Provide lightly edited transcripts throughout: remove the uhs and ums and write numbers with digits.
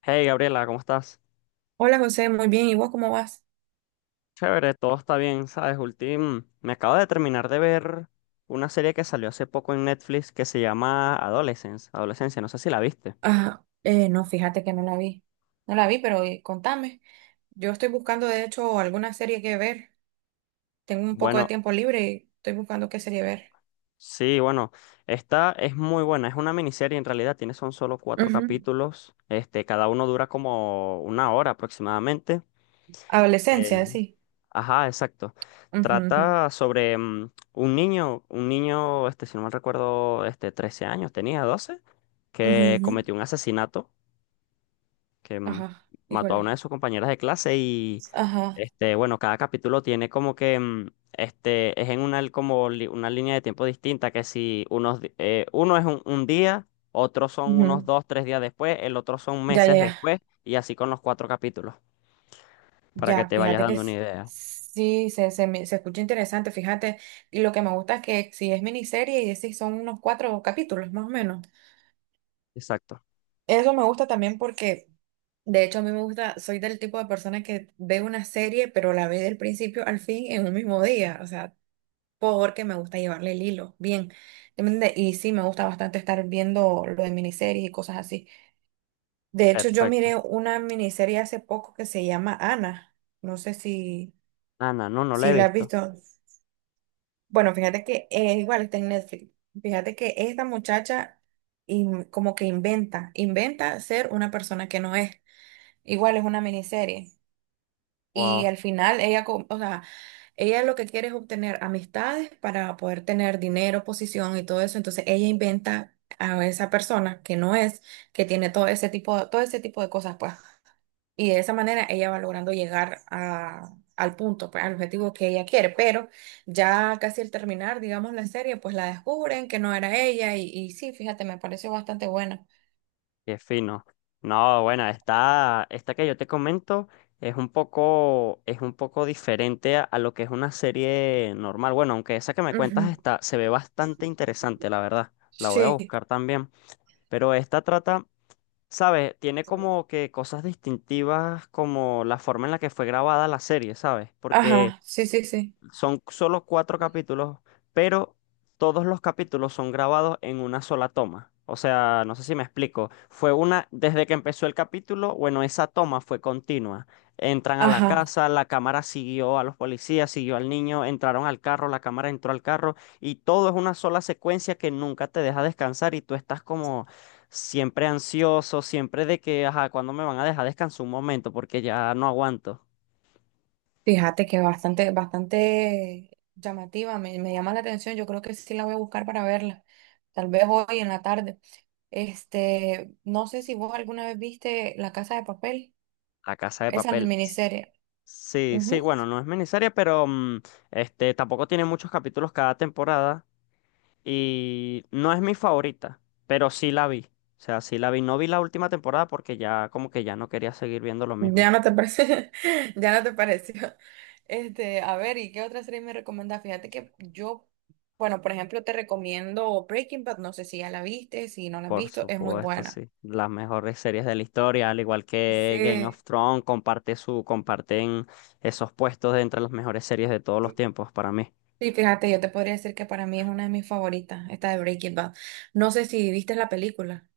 Hey Gabriela, ¿cómo estás? Hola José, muy bien. ¿Y vos cómo vas? Chévere, todo está bien, ¿sabes? Me acabo de terminar de ver una serie que salió hace poco en Netflix que se llama Adolescence, Adolescencia, no sé si la viste. Ah, no, fíjate que no la vi. No la vi, pero contame. Yo estoy buscando, de hecho, alguna serie que ver. Tengo un poco de Bueno, tiempo libre y estoy buscando qué serie ver. sí, bueno, esta es muy buena, es una miniserie en realidad, tiene son solo cuatro Ujú, capítulos, este, cada uno dura como una hora aproximadamente. Adolescencia, Eh, sí. Ajá, exacto. Ujú, ujú. Trata sobre un niño, este, si no mal recuerdo, este, 13 años, tenía 12, Ujú, que ujú. cometió un asesinato, que mm, Ajá, mató a una de híjole. sus compañeras de clase y, Ajá, este, bueno, cada capítulo tiene como que, este, es en una, como una línea de tiempo distinta, que si unos, uno es un día, otros son unos ujú. dos, tres días después, el otro son Ya, ya, meses ya. después, y así con los cuatro capítulos, para que Ya, te vayas dando una idea. Se escucha interesante, fíjate. Y lo que me gusta es que si es miniserie y decís son unos cuatro capítulos, más o menos. Exacto. Eso me gusta también porque de hecho, a mí me gusta, soy del tipo de persona que ve una serie, pero la ve del principio al fin en un mismo día, o sea, porque me gusta llevarle el hilo, bien. ¿Entiende? Y sí, me gusta bastante estar viendo lo de miniseries y cosas así. De hecho, yo Perfecto. miré una miniserie hace poco que se llama Ana, no sé si, Ah, no, no, no la si he la has visto. visto. Bueno, fíjate que igual está en Netflix. Fíjate que esta muchacha como que inventa ser una persona que no es. Igual es una miniserie. Y Wow, al final o sea, ella lo que quiere es obtener amistades para poder tener dinero, posición y todo eso. Entonces ella inventa a esa persona que no es, que tiene todo ese tipo de cosas, pues. Y de esa manera ella va logrando al punto, pues, al objetivo que ella quiere. Pero ya casi al terminar, digamos, la serie, pues la descubren que no era ella. Y sí, fíjate, me pareció bastante buena. qué fino. No, bueno, esta que yo te comento es un poco diferente a lo que es una serie normal. Bueno, aunque esa que me cuentas Ujú. está, se ve bastante interesante, la verdad. La voy a Sí. buscar también. Pero esta trata, ¿sabes? Tiene como que cosas distintivas como la forma en la que fue grabada la serie, ¿sabes? Porque Ajá, sí, sí, sí. son solo cuatro capítulos, pero todos los capítulos son grabados en una sola toma. O sea, no sé si me explico. Fue una, desde que empezó el capítulo, bueno, esa toma fue continua. Entran a la Ajá. casa, la cámara siguió a los policías, siguió al niño, entraron al carro, la cámara entró al carro y todo es una sola secuencia que nunca te deja descansar y tú estás como siempre ansioso, siempre de que, ajá, ¿cuándo me van a dejar descansar un momento? Porque ya no aguanto. Fíjate que bastante, bastante llamativa, me llama la atención. Yo creo que sí la voy a buscar para verla, tal vez hoy en la tarde. Este, no sé si vos alguna vez viste La Casa de Papel, La casa de esa es la papel. miniserie. Sí, sí, Ujú. bueno, no es miniserie, pero este tampoco tiene muchos capítulos cada temporada y no es mi favorita, pero sí la vi. O sea, sí la vi. No vi la última temporada porque ya como que ya no quería seguir viendo lo mismo. Ya no te parece, ya no te pareció. Este, a ver, ¿y qué otra serie me recomendás? Fíjate que yo, bueno, por ejemplo, te recomiendo Breaking Bad, no sé si ya la viste, si no la has Por visto, es muy supuesto, buena. sí. Las mejores series de la historia, al igual que Game Sí, of Thrones, comparten esos puestos de entre las mejores series de todos los tiempos para mí. sí, fíjate, yo te podría decir que para mí es una de mis favoritas, esta de Breaking Bad. No sé si viste la película,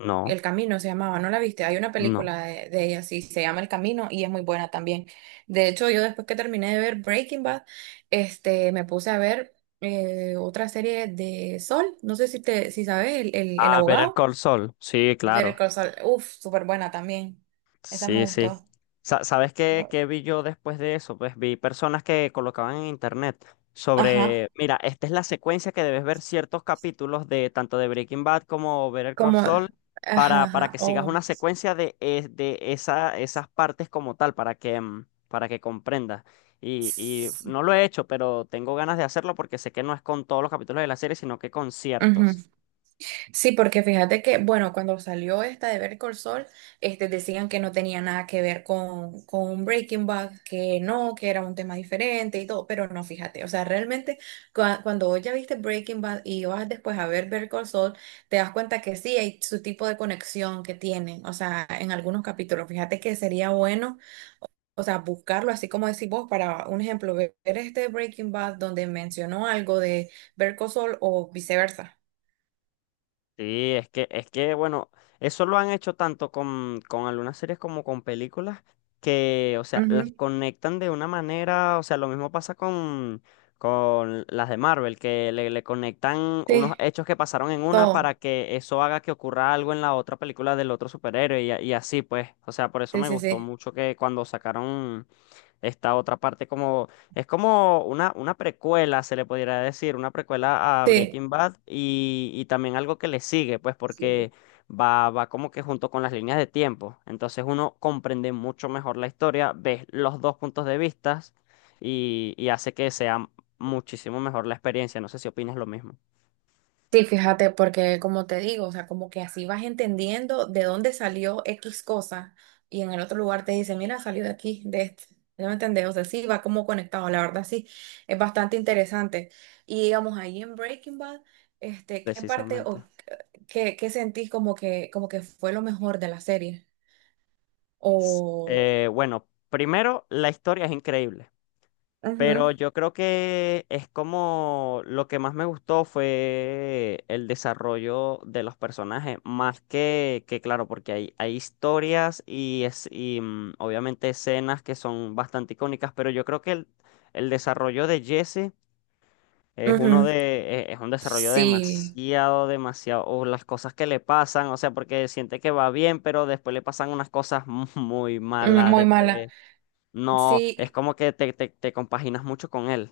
No, El Camino se llamaba, ¿no la viste? Hay una no. película de ella, sí, se llama El Camino y es muy buena también. De hecho, yo después que terminé de ver Breaking Bad, este, me puse a ver otra serie de Sol, no sé si te, si sabes, el Ah, Better abogado, Call Saul. Sí, Better claro. Call Saul, uff, súper buena también. Esa me Sí, sí. gustó. ¿Sabes qué vi yo después de eso? Pues vi personas que colocaban en internet sobre, Ajá, mira, esta es la secuencia que debes ver ciertos capítulos de tanto de Breaking Bad como Better Call como, Saul ajá, para ajá, que sigas una oh. secuencia de esa, esas partes como tal, para que comprendas. Y Sí, no lo he hecho, pero tengo ganas de hacerlo porque sé que no es con todos los capítulos de la serie, sino que con ujú. ciertos. Sí, porque fíjate que, bueno, cuando salió esta de Better Call Saul, este, decían que no tenía nada que ver con Breaking Bad, que no, que era un tema diferente y todo, pero no, fíjate, o sea, realmente cuando vos ya viste Breaking Bad y vas después a ver Better Call Saul, te das cuenta que sí hay su tipo de conexión que tienen, o sea, en algunos capítulos, fíjate que sería bueno, o sea, buscarlo, así como decís vos, para un ejemplo, ver este Breaking Bad donde mencionó algo de Better Call Saul o viceversa. Sí, es que, bueno, eso lo han hecho tanto con algunas series como con películas que, o sea, las Ujú, conectan de una manera, o sea, lo mismo pasa con las de Marvel, que le conectan unos sí. hechos que pasaron en una para Todo. que eso haga que ocurra algo en la otra película del otro superhéroe y así, pues, o sea, por eso Sí, me sí, gustó sí. mucho que cuando sacaron esta otra parte como es como una precuela, se le podría decir, una precuela a Sí. Breaking Bad y también algo que le sigue, pues porque va como que junto con las líneas de tiempo. Entonces uno comprende mucho mejor la historia, ves los dos puntos de vista y hace que sea muchísimo mejor la experiencia. No sé si opinas lo mismo, Sí, fíjate, porque como te digo, o sea, como que así vas entendiendo de dónde salió X cosa y en el otro lugar te dice, mira, salió de aquí, de este. ¿Ya me entendés? O sea, sí, va como conectado, la verdad, sí, es bastante interesante. Y digamos, ahí en Breaking Bad, este, ¿qué parte o precisamente. qué, qué sentís como que fue lo mejor de la serie? O... Bueno, primero, la historia es increíble. Ujú, Pero yo creo que es como lo que más me gustó fue el desarrollo de los personajes, más que claro, porque hay historias y, obviamente escenas que son bastante icónicas, pero yo creo que el desarrollo de Jesse ujú. Es un desarrollo Sí, demasiado, demasiado, o las cosas que le pasan, o sea, porque siente que va bien, pero después le pasan unas cosas muy mm, malas, muy mala. después no, es Sí, como que te compaginas mucho con él.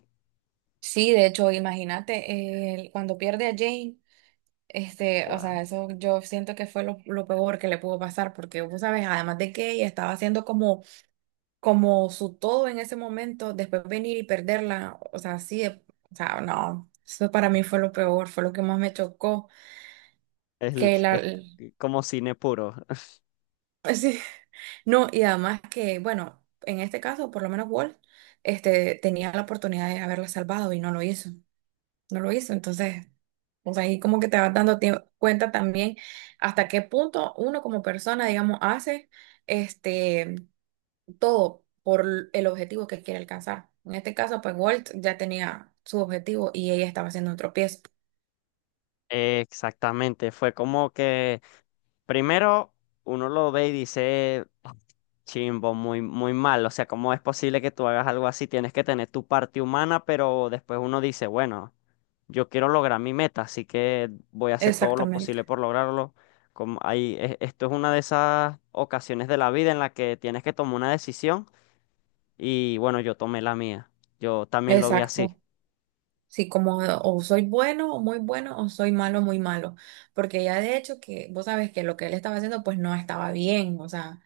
sí, de hecho, imagínate, cuando pierde a Jane, este, o Wow. sea, eso yo siento que fue lo peor que le pudo pasar, porque vos sabes, además de que ella estaba haciendo como, como su todo en ese momento, después venir y perderla, o sea, sí, o sea, no, eso para mí fue lo peor, fue lo que más me chocó, Es, que la, es el- como cine puro. sí, no, y además que, bueno, en este caso, por lo menos Walt, este, tenía la oportunidad de haberla salvado y no lo hizo. No lo hizo. Entonces, o sea, ahí como que te vas dando cuenta también hasta qué punto uno como persona, digamos, hace este todo por el objetivo que quiere alcanzar. En este caso, pues Walt ya tenía su objetivo y ella estaba haciendo un tropiezo. Exactamente, fue como que primero uno lo ve y dice, "Ah, chimbo, muy, muy mal, o sea, ¿cómo es posible que tú hagas algo así? Tienes que tener tu parte humana, pero después uno dice, bueno, yo quiero lograr mi meta, así que voy a hacer todo lo Exactamente. posible por lograrlo. Como ahí, esto es una de esas ocasiones de la vida en la que tienes que tomar una decisión y bueno, yo tomé la mía, yo también lo vi así, Exacto. Sí, como o soy bueno o muy bueno o soy malo muy malo, porque ya de hecho que vos sabes que lo que él estaba haciendo pues no estaba bien, o sea,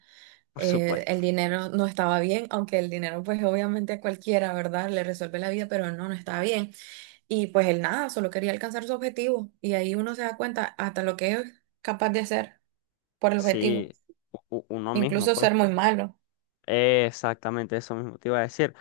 por supuesto. el dinero no estaba bien, aunque el dinero pues obviamente a cualquiera, ¿verdad? Le resuelve la vida, pero no, no estaba bien. Y pues él nada, solo quería alcanzar su objetivo y ahí uno se da cuenta hasta lo que es capaz de hacer por el objetivo, Sí, uno mismo, incluso pues. ser muy malo, Exactamente, eso mismo te iba a decir.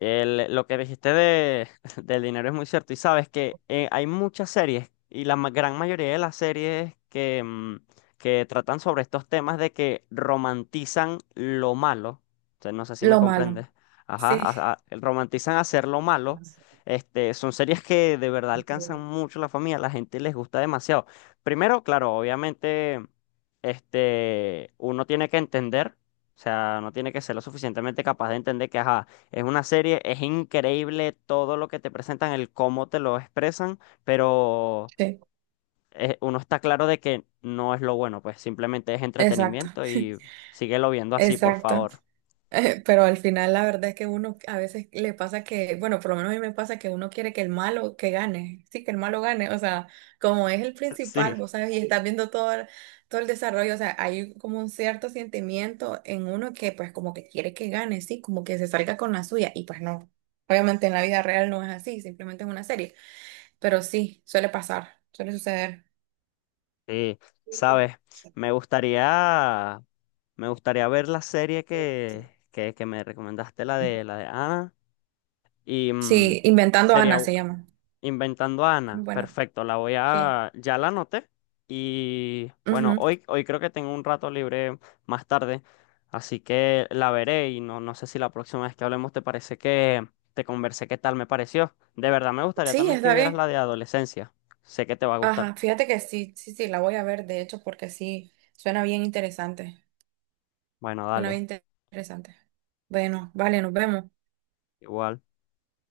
Lo que dijiste de, del dinero es muy cierto. Y sabes que hay muchas series, y gran mayoría de las series que tratan sobre estos temas de que romantizan lo malo. O sea, no sé si me lo malo. comprendes. Ajá, Sí, romantizan hacer lo malo. Este, son series que de verdad alcanzan mucho la familia, a la gente les gusta demasiado. Primero, claro, obviamente, este, uno tiene que entender. O sea, no tiene que ser lo suficientemente capaz de entender que, ajá, es una serie, es increíble todo lo que te presentan, el cómo te lo expresan, pero sí, uno está claro de que no es lo bueno, pues simplemente es exacto, entretenimiento y síguelo viendo así, por exacto. favor. Pero al final la verdad es que uno a veces le pasa que, bueno, por lo menos a mí me pasa que uno quiere que el malo que gane, sí, que el malo gane, o sea, como es el principal, Sí. vos sabes, y estás viendo todo, todo el desarrollo, o sea, hay como un cierto sentimiento en uno que pues como que quiere que gane, sí, como que se salga con la suya, y pues no, obviamente en la vida real no es así, simplemente es una serie, pero sí, suele pasar, suele suceder. Sí, sabes, me gustaría, me gustaría ver la serie que me recomendaste, la de Ana, y mm, Sí, y Inventando sería, Ana se llama, Inventando a Ana. bueno Perfecto, la voy sí. a... Ya la anoté. Y bueno, Ujú. hoy creo que tengo un rato libre más tarde, así que la veré y no, no sé si la próxima vez que hablemos te parece que te conversé qué tal me pareció. De verdad, me gustaría Sí, también que está vieras la bien. de adolescencia. Sé que te va a gustar. Ajá, fíjate que sí, sí, sí, la voy a ver, de hecho, porque sí, suena bien interesante. Bueno, Suena dale, bien interesante. Bueno, vale, nos vemos. igual.